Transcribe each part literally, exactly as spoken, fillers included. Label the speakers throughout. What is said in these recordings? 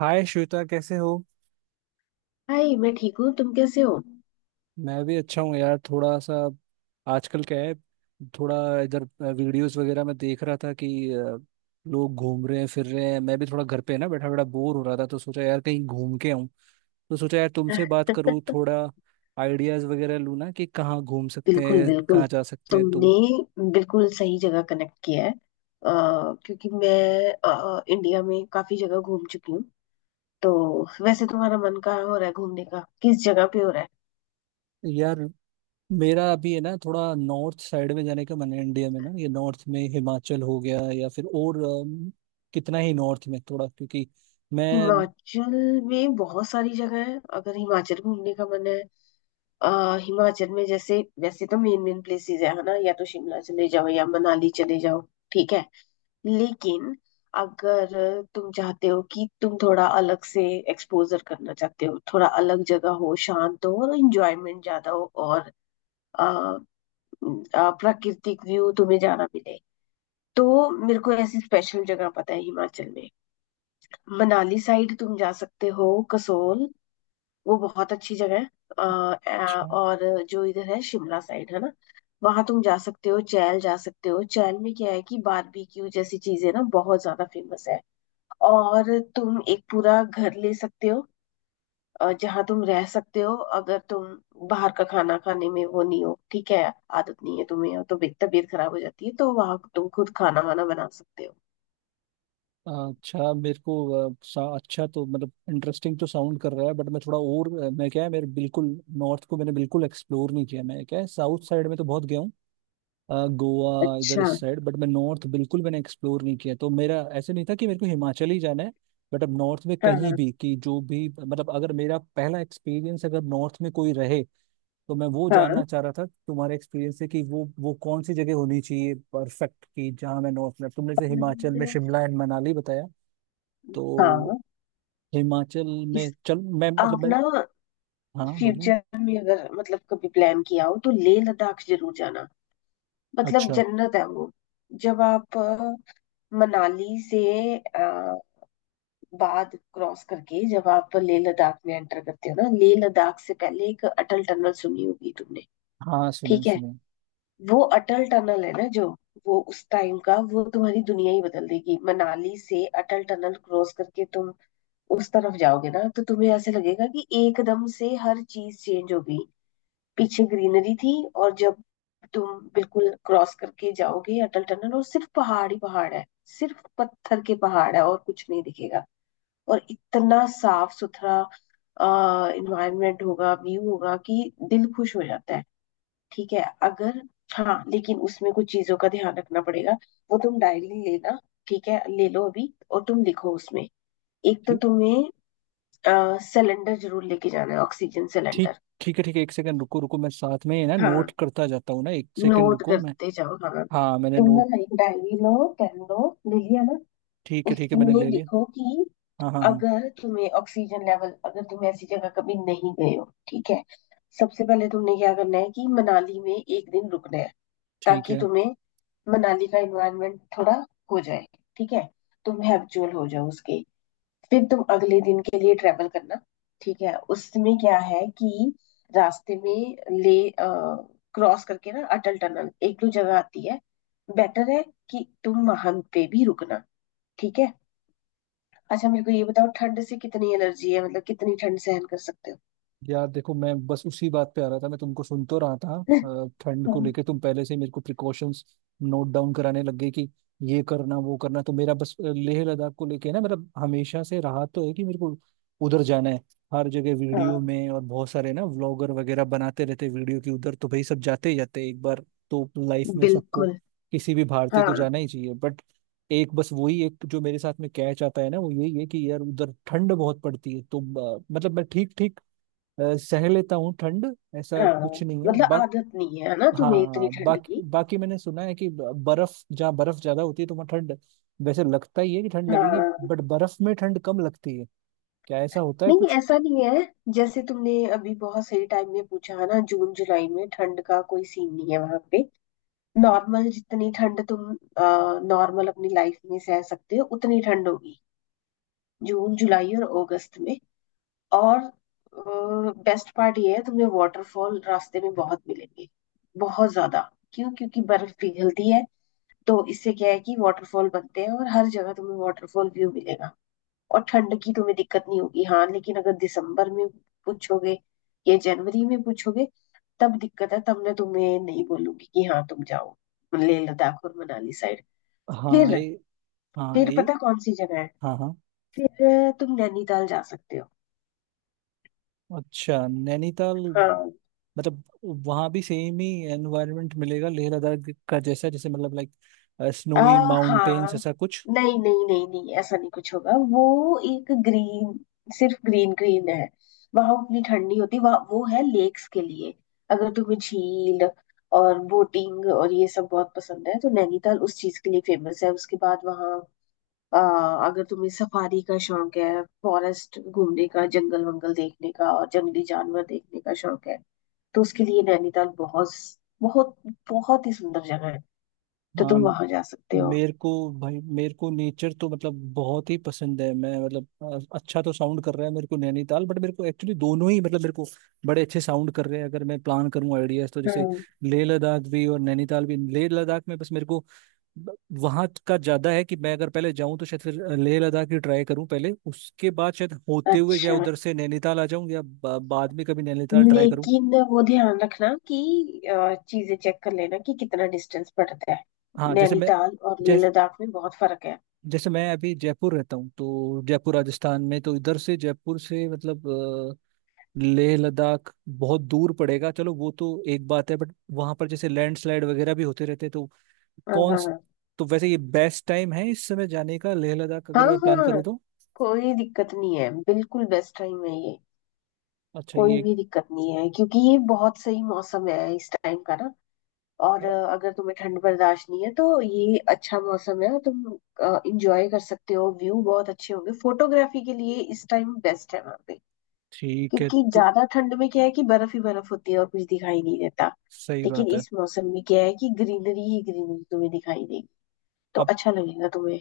Speaker 1: हाय श्वेता कैसे हो।
Speaker 2: हाय। मैं ठीक हूँ, तुम कैसे हो?
Speaker 1: मैं भी अच्छा हूँ यार। थोड़ा सा आजकल क्या है, थोड़ा इधर वीडियोस वगैरह में देख रहा था कि अ, लोग घूम रहे हैं फिर रहे हैं। मैं भी थोड़ा घर पे ना बैठा बैठा बोर हो रहा था, तो सोचा यार कहीं घूम के आऊँ। तो सोचा यार तुमसे बात करूँ, थोड़ा आइडियाज वगैरह लूँ ना कि कहाँ घूम सकते
Speaker 2: बिल्कुल
Speaker 1: हैं,
Speaker 2: बिल्कुल,
Speaker 1: कहाँ जा सकते हैं तुम।
Speaker 2: तुमने बिल्कुल सही जगह कनेक्ट किया है, अ, क्योंकि मैं अ, इंडिया में काफी जगह घूम चुकी हूँ। तो वैसे तुम्हारा मन कहाँ हो रहा है घूमने का, किस जगह पे हो रहा है?
Speaker 1: यार मेरा अभी है ना थोड़ा नॉर्थ साइड में जाने का मन है। इंडिया में ना ये नॉर्थ में हिमाचल हो गया या फिर और अम, कितना ही नॉर्थ में थोड़ा क्योंकि मैं।
Speaker 2: हिमाचल में बहुत सारी जगह है अगर हिमाचल घूमने का मन है। आ, हिमाचल में जैसे, वैसे तो मेन मेन प्लेसेस है है ना, या तो शिमला चले जाओ या मनाली चले जाओ। ठीक है, लेकिन अगर तुम चाहते हो कि तुम थोड़ा अलग से एक्सपोजर करना चाहते हो, थोड़ा अलग जगह हो, शांत हो और इंजॉयमेंट ज्यादा हो, और आ, आ, प्राकृतिक व्यू तुम्हें ज्यादा मिले, तो मेरे को ऐसी स्पेशल जगह पता है हिमाचल में। मनाली साइड तुम जा सकते हो, कसोल, वो बहुत अच्छी जगह है। अ, अ,
Speaker 1: अच्छा
Speaker 2: और जो इधर है शिमला साइड है ना, वहां तुम जा सकते हो, चैल जा सकते हो। चैल में क्या है कि बारबेक्यू जैसी चीजें ना बहुत ज्यादा फेमस है, और तुम एक पूरा घर ले सकते हो अ, जहाँ तुम रह सकते हो, अगर तुम बाहर का खाना खाने में वो नहीं हो, ठीक है, आदत नहीं है तुम्हें और तुम्हें तबीयत खराब हो जाती है, तो वहां तुम खुद खाना वाना बना सकते हो।
Speaker 1: अच्छा। मेरे को अ, सा, अच्छा तो मतलब इंटरेस्टिंग तो साउंड कर रहा है, बट मैं थोड़ा और अ, मैं क्या है मेरे बिल्कुल नॉर्थ को मैंने बिल्कुल एक्सप्लोर नहीं किया। मैं क्या है साउथ साइड में तो बहुत गया हूँ। अ, गोवा इधर
Speaker 2: अच्छा।
Speaker 1: इस साइड, बट मैं नॉर्थ बिल्कुल मैंने एक्सप्लोर नहीं किया। तो मेरा ऐसे नहीं था कि मेरे को हिमाचल ही जाना है, बट अब नॉर्थ में
Speaker 2: हाँ,
Speaker 1: कहीं
Speaker 2: हाँ,
Speaker 1: भी कि जो भी मतलब अगर मेरा पहला एक्सपीरियंस अगर नॉर्थ में कोई रहे, तो मैं वो
Speaker 2: हाँ
Speaker 1: जानना चाह रहा था तुम्हारे एक्सपीरियंस से कि वो वो कौन सी जगह होनी चाहिए परफेक्ट, कि जहाँ मैं नॉर्थ में तुमने से हिमाचल में
Speaker 2: और,
Speaker 1: शिमला एंड मनाली बताया। तो
Speaker 2: हाँ,
Speaker 1: हिमाचल में
Speaker 2: इस
Speaker 1: चल मैं मतलब
Speaker 2: आप
Speaker 1: मैं।
Speaker 2: ना
Speaker 1: हाँ बोलिए।
Speaker 2: फ्यूचर में अगर मतलब कभी प्लान किया हो तो लेह लद्दाख जरूर जाना, मतलब
Speaker 1: अच्छा।
Speaker 2: जन्नत है वो। जब आप अ, मनाली से अ, बाद क्रॉस करके जब आप लेह लद्दाख में एंटर करते हो ना, लेह लद्दाख से पहले एक अटल टनल सुनी होगी तुमने।
Speaker 1: हाँ सुना है,
Speaker 2: ठीक है।
Speaker 1: सुना है।
Speaker 2: वो अटल टनल है ना, जो वो उस टाइम का वो तुम्हारी दुनिया ही बदल देगी। मनाली से अटल टनल क्रॉस करके तुम उस तरफ जाओगे ना, तो तुम्हें ऐसे लगेगा कि एकदम से हर चीज चेंज हो गई। पीछे ग्रीनरी थी, और जब तुम बिल्कुल क्रॉस करके जाओगे अटल टनल, और सिर्फ पहाड़ ही पहाड़ है, सिर्फ पत्थर के पहाड़ है और कुछ नहीं दिखेगा। और इतना साफ सुथरा आ, इन्वायरमेंट होगा, व्यू होगा कि दिल खुश हो जाता है। ठीक है अगर। हाँ, लेकिन उसमें कुछ चीजों का ध्यान रखना पड़ेगा। वो तुम डायरी लेना, ठीक है, ले लो अभी और तुम लिखो उसमें। एक तो
Speaker 1: ठीक।
Speaker 2: तुम्हें सिलेंडर जरूर लेके जाना है, ऑक्सीजन
Speaker 1: ठीक।
Speaker 2: सिलेंडर।
Speaker 1: ठीक है ठीक है, एक सेकंड रुको रुको मैं साथ में ही ना
Speaker 2: हाँ,
Speaker 1: नोट करता जाता हूँ ना, एक सेकंड
Speaker 2: नोट
Speaker 1: रुको मैं।
Speaker 2: करते जाओ, हाँ।
Speaker 1: हाँ मैंने
Speaker 2: तुम
Speaker 1: नोट।
Speaker 2: ना एक डायरी लो, पेन लो, ले लिया ना?
Speaker 1: ठीक है ठीक है मैंने
Speaker 2: उसमें
Speaker 1: ले लिया।
Speaker 2: लिखो कि
Speaker 1: हाँ हाँ हाँ
Speaker 2: अगर तुम्हें ऑक्सीजन लेवल, अगर तुम ऐसी जगह कभी नहीं गए हो, ठीक है, सबसे पहले तुमने क्या करना है कि मनाली में एक दिन रुकना है,
Speaker 1: ठीक
Speaker 2: ताकि
Speaker 1: है।
Speaker 2: तुम्हें मनाली का एनवायरनमेंट थोड़ा हो जाए, ठीक है, तुम हैबिचुअल हो जाओ उसके। फिर तुम अगले दिन के लिए ट्रेवल करना। ठीक है, उसमें क्या है कि रास्ते में ले क्रॉस करके ना अटल टनल एक दो जगह आती है, बेटर है कि तुम वहां पे भी रुकना। ठीक है। अच्छा, मेरे को ये बताओ, ठंड से कितनी एलर्जी है, मतलब कितनी ठंड सहन कर सकते हो?
Speaker 1: यार देखो मैं बस उसी बात पे आ रहा था, मैं तुमको सुन तो रहा था। अ, ठंड
Speaker 2: हाँ।
Speaker 1: को लेके तुम पहले से ही मेरे को प्रिकॉशंस नोट डाउन कराने लग गए कि ये करना वो करना। तो मेरा बस अ, लेह लद्दाख को लेके ना मेरा हमेशा से रहा तो है कि मेरे को उधर जाना है। हर जगह
Speaker 2: हाँ,
Speaker 1: वीडियो में और बहुत सारे ना व्लॉगर वगैरह बनाते रहते हैं वीडियो की उधर, तो भाई सब जाते ही जाते हैं। एक बार तो लाइफ में सबको
Speaker 2: बिल्कुल।
Speaker 1: किसी भी भारतीय को
Speaker 2: हाँ,
Speaker 1: जाना ही चाहिए, बट एक बस वही एक जो मेरे साथ में कैच आता है ना वो यही है कि यार उधर ठंड बहुत पड़ती है। तो अ, मतलब मैं ठीक ठीक अ, सह लेता हूँ ठंड, ऐसा
Speaker 2: हाँ,
Speaker 1: कुछ नहीं है
Speaker 2: मतलब
Speaker 1: बा,
Speaker 2: आदत नहीं है ना तुम्हें इतनी
Speaker 1: हाँ।
Speaker 2: ठंड
Speaker 1: बाकी
Speaker 2: की।
Speaker 1: बाकी मैंने सुना है कि ब- बर्फ जहाँ बर्फ ज्यादा होती है तो वहाँ ठंड वैसे लगता ही है कि ठंड लगेगी,
Speaker 2: हाँ,
Speaker 1: बट बर्फ में ठंड कम लगती है। क्या ऐसा होता है
Speaker 2: नहीं,
Speaker 1: कुछ?
Speaker 2: ऐसा नहीं है। जैसे तुमने अभी बहुत सही टाइम में पूछा है ना, जून जुलाई में ठंड का कोई सीन नहीं है वहां पे। नॉर्मल जितनी ठंड तुम नॉर्मल अपनी लाइफ में सह सकते हो उतनी ठंड होगी जून जुलाई और अगस्त में। और बेस्ट पार्ट ये है, तुम्हें वाटरफॉल रास्ते में बहुत मिलेंगे, बहुत ज्यादा। क्यों? क्योंकि बर्फ पिघलती है, तो इससे क्या है कि वाटरफॉल बनते हैं, और हर जगह तुम्हें वाटरफॉल व्यू मिलेगा, और ठंड की तुम्हें दिक्कत नहीं होगी। हाँ, लेकिन अगर दिसंबर में पूछोगे या जनवरी में पूछोगे तब दिक्कत है, तब मैं तुम्हें नहीं बोलूंगी कि हाँ तुम जाओ लेह लद्दाख और मनाली साइड।
Speaker 1: हाँ
Speaker 2: फिर।
Speaker 1: ये। हाँ
Speaker 2: फिर
Speaker 1: ये।
Speaker 2: पता कौन सी जगह है?
Speaker 1: हाँ हाँ।
Speaker 2: फिर अ, तुम नैनीताल जा सकते हो।
Speaker 1: अच्छा नैनीताल।
Speaker 2: हाँ।
Speaker 1: मतलब वहाँ भी सेम ही एनवायरनमेंट मिलेगा लेह लद्दाख का जैसा, जैसे मतलब लाइक
Speaker 2: आ,
Speaker 1: स्नोई
Speaker 2: हाँ,
Speaker 1: माउंटेन्स ऐसा कुछ।
Speaker 2: नहीं नहीं नहीं नहीं, ऐसा नहीं कुछ होगा वो। एक ग्रीन, सिर्फ ग्रीन ग्रीन है वहां, उतनी ठंड नहीं होती वहाँ। वो है लेक्स के लिए, अगर तुम्हें झील और बोटिंग और ये सब बहुत पसंद है तो नैनीताल उस चीज के लिए फेमस है। उसके बाद वहाँ आ, अगर तुम्हें सफारी का शौक है, फॉरेस्ट घूमने का, जंगल वंगल देखने का और जंगली जानवर देखने का शौक है, तो उसके लिए नैनीताल बहुत, बहुत, बहुत ही सुंदर जगह है, तो
Speaker 1: हाँ।
Speaker 2: तुम वहां जा सकते
Speaker 1: मेरे को। भाई मेरे को नेचर तो मतलब बहुत ही पसंद है। मैं मतलब अ, अच्छा तो साउंड कर रहा है मेरे को नैनीताल, बट मेरे को एक्चुअली दोनों ही मतलब मेरे को बड़े अच्छे साउंड कर रहे हैं। अगर मैं प्लान करूँ आइडियाज, तो
Speaker 2: हो।
Speaker 1: जैसे लेह लद्दाख भी और नैनीताल भी। लेह लद्दाख में बस मेरे को वहां का ज्यादा है कि मैं अगर पहले जाऊं तो शायद फिर लेह लद्दाख ही ट्राई करूं पहले, उसके बाद शायद होते हुए चाहे
Speaker 2: अच्छा,
Speaker 1: उधर से नैनीताल आ जाऊं या बा- बाद में कभी नैनीताल ट्राई करूं।
Speaker 2: लेकिन वो ध्यान रखना कि अ, चीजें चेक कर लेना कि कितना डिस्टेंस पड़ता है,
Speaker 1: हाँ जैसे मैं।
Speaker 2: नैनीताल और लेह
Speaker 1: जैस
Speaker 2: लद्दाख में बहुत फर्क है।
Speaker 1: जैसे मैं अभी जयपुर रहता हूँ तो जयपुर राजस्थान में, तो इधर से जयपुर से मतलब अ, लेह लद्दाख बहुत दूर पड़ेगा। चलो वो तो एक बात है, बट वहां पर जैसे लैंडस्लाइड वगैरह भी होते रहते हैं तो
Speaker 2: हाँ,
Speaker 1: कौन स-
Speaker 2: हाँ,
Speaker 1: तो वैसे ये बेस्ट टाइम है इस समय जाने का लेह लद्दाख
Speaker 2: हाँ,
Speaker 1: अगर मैं
Speaker 2: हाँ,
Speaker 1: प्लान करूँ
Speaker 2: हाँ,
Speaker 1: तो?
Speaker 2: कोई दिक्कत नहीं है, बिल्कुल बेस्ट टाइम है ये।
Speaker 1: अच्छा
Speaker 2: कोई
Speaker 1: ये
Speaker 2: भी दिक्कत नहीं है, क्योंकि ये बहुत सही मौसम है इस टाइम का ना। और
Speaker 1: अ,
Speaker 2: अ, अगर तुम्हें ठंड बर्दाश्त नहीं है तो ये अच्छा मौसम है, तुम इंजॉय कर सकते हो, व्यू बहुत अच्छे होंगे, फोटोग्राफी के लिए इस टाइम बेस्ट है वहाँ पे।
Speaker 1: ठीक है
Speaker 2: क्योंकि
Speaker 1: तो।
Speaker 2: ज्यादा ठंड में क्या है कि बर्फ ही बर्फ होती है और कुछ दिखाई नहीं देता,
Speaker 1: सही
Speaker 2: लेकिन
Speaker 1: बात है।
Speaker 2: इस मौसम में क्या है कि ग्रीनरी ही ग्रीनरी तुम्हें दिखाई देगी, तो
Speaker 1: अब
Speaker 2: अच्छा लगेगा तुम्हें।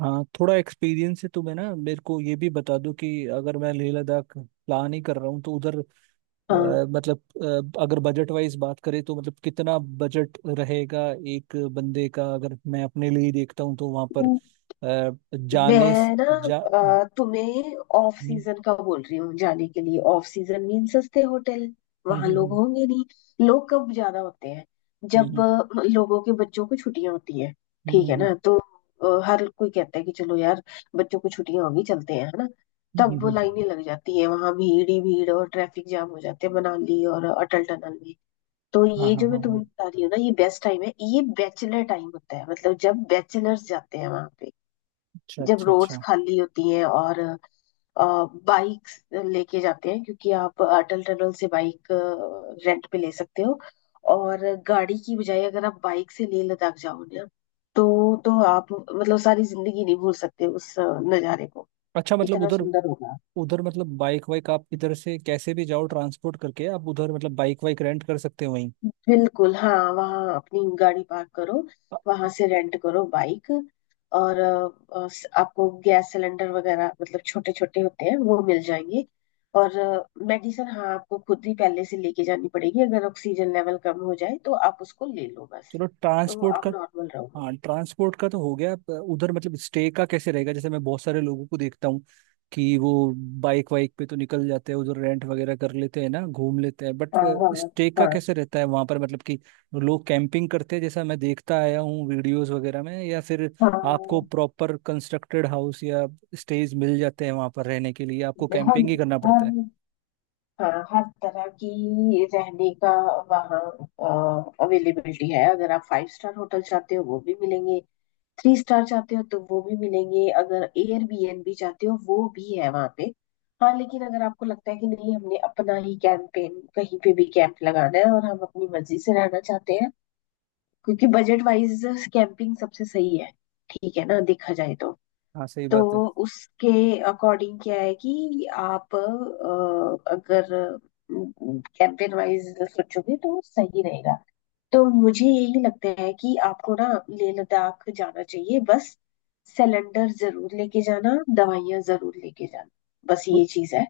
Speaker 1: हाँ थोड़ा एक्सपीरियंस है तो मैं ना, मेरे को ये भी बता दो कि अगर मैं लेह लद्दाख प्लान ही कर रहा हूँ तो उधर
Speaker 2: हाँ,
Speaker 1: अ, मतलब अ, अगर बजट वाइज बात करें तो मतलब कितना बजट रहेगा एक बंदे का, अगर मैं अपने लिए ही देखता हूँ तो वहां पर अ, जाने स-
Speaker 2: मैं ना
Speaker 1: जा हम्म,
Speaker 2: अ, तुम्हें ऑफ सीजन का बोल रही हूँ जाने के लिए। ऑफ सीजन मीन सस्ते होटल,
Speaker 1: हम्म,
Speaker 2: वहां लोग
Speaker 1: हम्म,
Speaker 2: होंगे नहीं। लोग कब ज्यादा होते हैं?
Speaker 1: हम्म,
Speaker 2: जब
Speaker 1: हम्म,
Speaker 2: अ, लोगों के बच्चों को छुट्टियां होती है।
Speaker 1: हम्म, हम्म,
Speaker 2: ठीक
Speaker 1: हम्म,
Speaker 2: है
Speaker 1: हम्म, हम्म,
Speaker 2: ना? तो अ, हर कोई कहता है कि चलो यार, बच्चों को छुट्टियां होगी, चलते हैं, है ना।
Speaker 1: हम्म,
Speaker 2: तब
Speaker 1: हम्म,
Speaker 2: वो
Speaker 1: हम्म।
Speaker 2: लाइनें लग जाती है, वहां भीड़ ही भीड़ और ट्रैफिक जाम हो जाते हैं मनाली और अटल टनल में। तो
Speaker 1: हाँ
Speaker 2: ये
Speaker 1: हाँ
Speaker 2: जो
Speaker 1: हाँ
Speaker 2: मैं
Speaker 1: हाँ।
Speaker 2: तुम्हें बता रही हूँ ना, ये बेस्ट टाइम है, ये बैचलर टाइम होता है, मतलब जब बैचलर्स जाते हैं वहां पे,
Speaker 1: अच्छा
Speaker 2: जब
Speaker 1: अच्छा
Speaker 2: रोड्स
Speaker 1: अच्छा।
Speaker 2: खाली होती है और बाइक्स लेके जाते हैं। क्योंकि आप अटल टनल से बाइक रेंट पे ले सकते हो, और गाड़ी की बजाय अगर आप बाइक से लेह लद्दाख जाओ ना, तो तो आप मतलब सारी जिंदगी नहीं भूल सकते उस अ, नज़ारे को,
Speaker 1: अच्छा मतलब
Speaker 2: इतना
Speaker 1: उधर।
Speaker 2: सुंदर होगा।
Speaker 1: उधर मतलब बाइक वाइक आप इधर से कैसे भी जाओ ट्रांसपोर्ट करके, आप उधर मतलब बाइक वाइक रेंट कर सकते हो वहीं?
Speaker 2: बिल्कुल, हाँ, वहाँ अपनी गाड़ी पार्क करो,
Speaker 1: अ,
Speaker 2: वहां से रेंट करो बाइक। और अ, अ, स- आपको गैस सिलेंडर वगैरह, मतलब छोटे छोटे होते हैं वो, मिल जाएंगे। और मेडिसिन, हाँ, आपको खुद ही पहले से लेके जानी पड़ेगी, अगर ऑक्सीजन लेवल कम हो जाए तो आप उसको ले लो बस,
Speaker 1: चलो
Speaker 2: तो
Speaker 1: ट्रांसपोर्ट
Speaker 2: आप
Speaker 1: का।
Speaker 2: नॉर्मल रहोगे।
Speaker 1: हाँ ट्रांसपोर्ट का तो हो गया, प- उधर मतलब स्टे का कैसे रहेगा? जैसे मैं बहुत सारे लोगों को देखता हूँ कि वो बाइक वाइक पे तो निकल जाते हैं उधर, रेंट वगैरह कर लेते हैं ना, घूम लेते हैं, बट
Speaker 2: हाँ, हाँ,
Speaker 1: स्टे का
Speaker 2: हाँ,
Speaker 1: कैसे रहता है वहां पर? मतलब कि लोग कैंपिंग करते हैं जैसा मैं देखता आया हूँ वीडियोस वगैरह में, या फिर आपको
Speaker 2: हाँ,
Speaker 1: प्रॉपर कंस्ट्रक्टेड हाउस या स्टेज मिल जाते हैं वहां पर रहने के लिए, आपको
Speaker 2: हर
Speaker 1: कैंपिंग
Speaker 2: हर
Speaker 1: ही करना पड़ता है?
Speaker 2: हाँ, हर तरह की रहने का वहाँ अवेलेबिलिटी है। अगर आप फाइव स्टार होटल चाहते हो वो भी मिलेंगे, थ्री स्टार चाहते हो तो वो भी मिलेंगे, अगर एयरबीएनबी चाहते हो वो भी है वहां पे। हाँ, लेकिन अगर आपको लगता है कि नहीं, हमने अपना ही कैंपेन कहीं पे भी कैंप लगाना है और हम अपनी मर्जी से रहना चाहते हैं, क्योंकि बजट वाइज कैंपिंग सबसे सही है, ठीक है ना, देखा जाए तो।
Speaker 1: हाँ सही
Speaker 2: तो
Speaker 1: बात है।
Speaker 2: उसके अकॉर्डिंग क्या है कि आप अ, अगर कैंपेन वाइज सोचोगे तो सही रहेगा। तो मुझे यही लगता है कि आपको ना लेह लद्दाख जाना चाहिए, बस। सिलेंडर जरूर लेके जाना, दवाइयां जरूर लेके जाना, बस
Speaker 1: तो
Speaker 2: ये चीज है।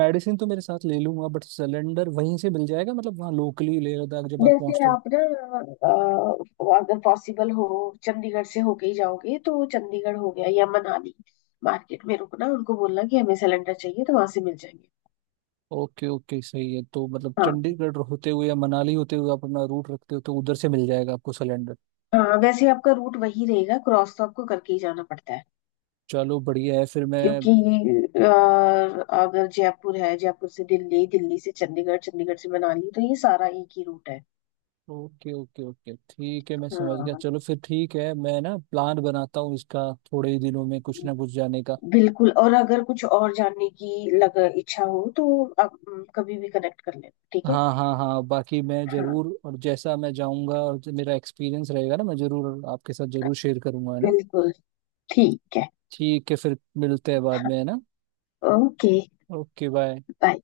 Speaker 1: मेडिसिन तो मेरे साथ ले लूंगा, बट सिलेंडर वहीं से मिल जाएगा मतलब वहाँ लोकली लेह लद्दाख जब आप
Speaker 2: जैसे
Speaker 1: पहुंचते हो?
Speaker 2: आप ना अ, अगर पॉसिबल हो, चंडीगढ़ से होके ही जाओगे, तो चंडीगढ़ हो गया या मनाली मार्केट में रुकना, उनको बोलना कि हमें सिलेंडर चाहिए, तो वहां से मिल जाएंगे।
Speaker 1: ओके ओके सही है। तो मतलब
Speaker 2: हाँ,
Speaker 1: चंडीगढ़ होते हुए या मनाली होते हुए आप अपना रूट रखते हो, तो उधर से मिल जाएगा आपको सिलेंडर।
Speaker 2: हाँ, वैसे आपका रूट वही रहेगा, क्रॉस तो आपको करके ही जाना पड़ता है,
Speaker 1: चलो बढ़िया है, फिर मैं।
Speaker 2: क्योंकि अ, अगर जयपुर है, जयपुर से दिल्ली, दिल्ली से चंडीगढ़, चंडीगढ़ से मनाली, तो ये सारा एक ही रूट है।
Speaker 1: ओके ओके ओके ठीक है, मैं समझ गया।
Speaker 2: हाँ,
Speaker 1: चलो फिर ठीक है, मैं ना प्लान बनाता हूँ इसका थोड़े ही दिनों में कुछ ना कुछ जाने का।
Speaker 2: बिल्कुल, और अगर कुछ और जानने की लग इच्छा हो तो आप अम, कभी भी कनेक्ट कर लेना, ठीक है।
Speaker 1: हाँ हाँ हाँ, बाकी मैं
Speaker 2: हाँ,
Speaker 1: जरूर, और जैसा मैं जाऊँगा और जो मेरा एक्सपीरियंस रहेगा ना, मैं जरूर आपके साथ जरूर शेयर करूंगा, है ना।
Speaker 2: बिल्कुल। ठीक है।
Speaker 1: ठीक है फिर मिलते हैं बाद में, है ना।
Speaker 2: ओके।
Speaker 1: Okay bye.
Speaker 2: बाय।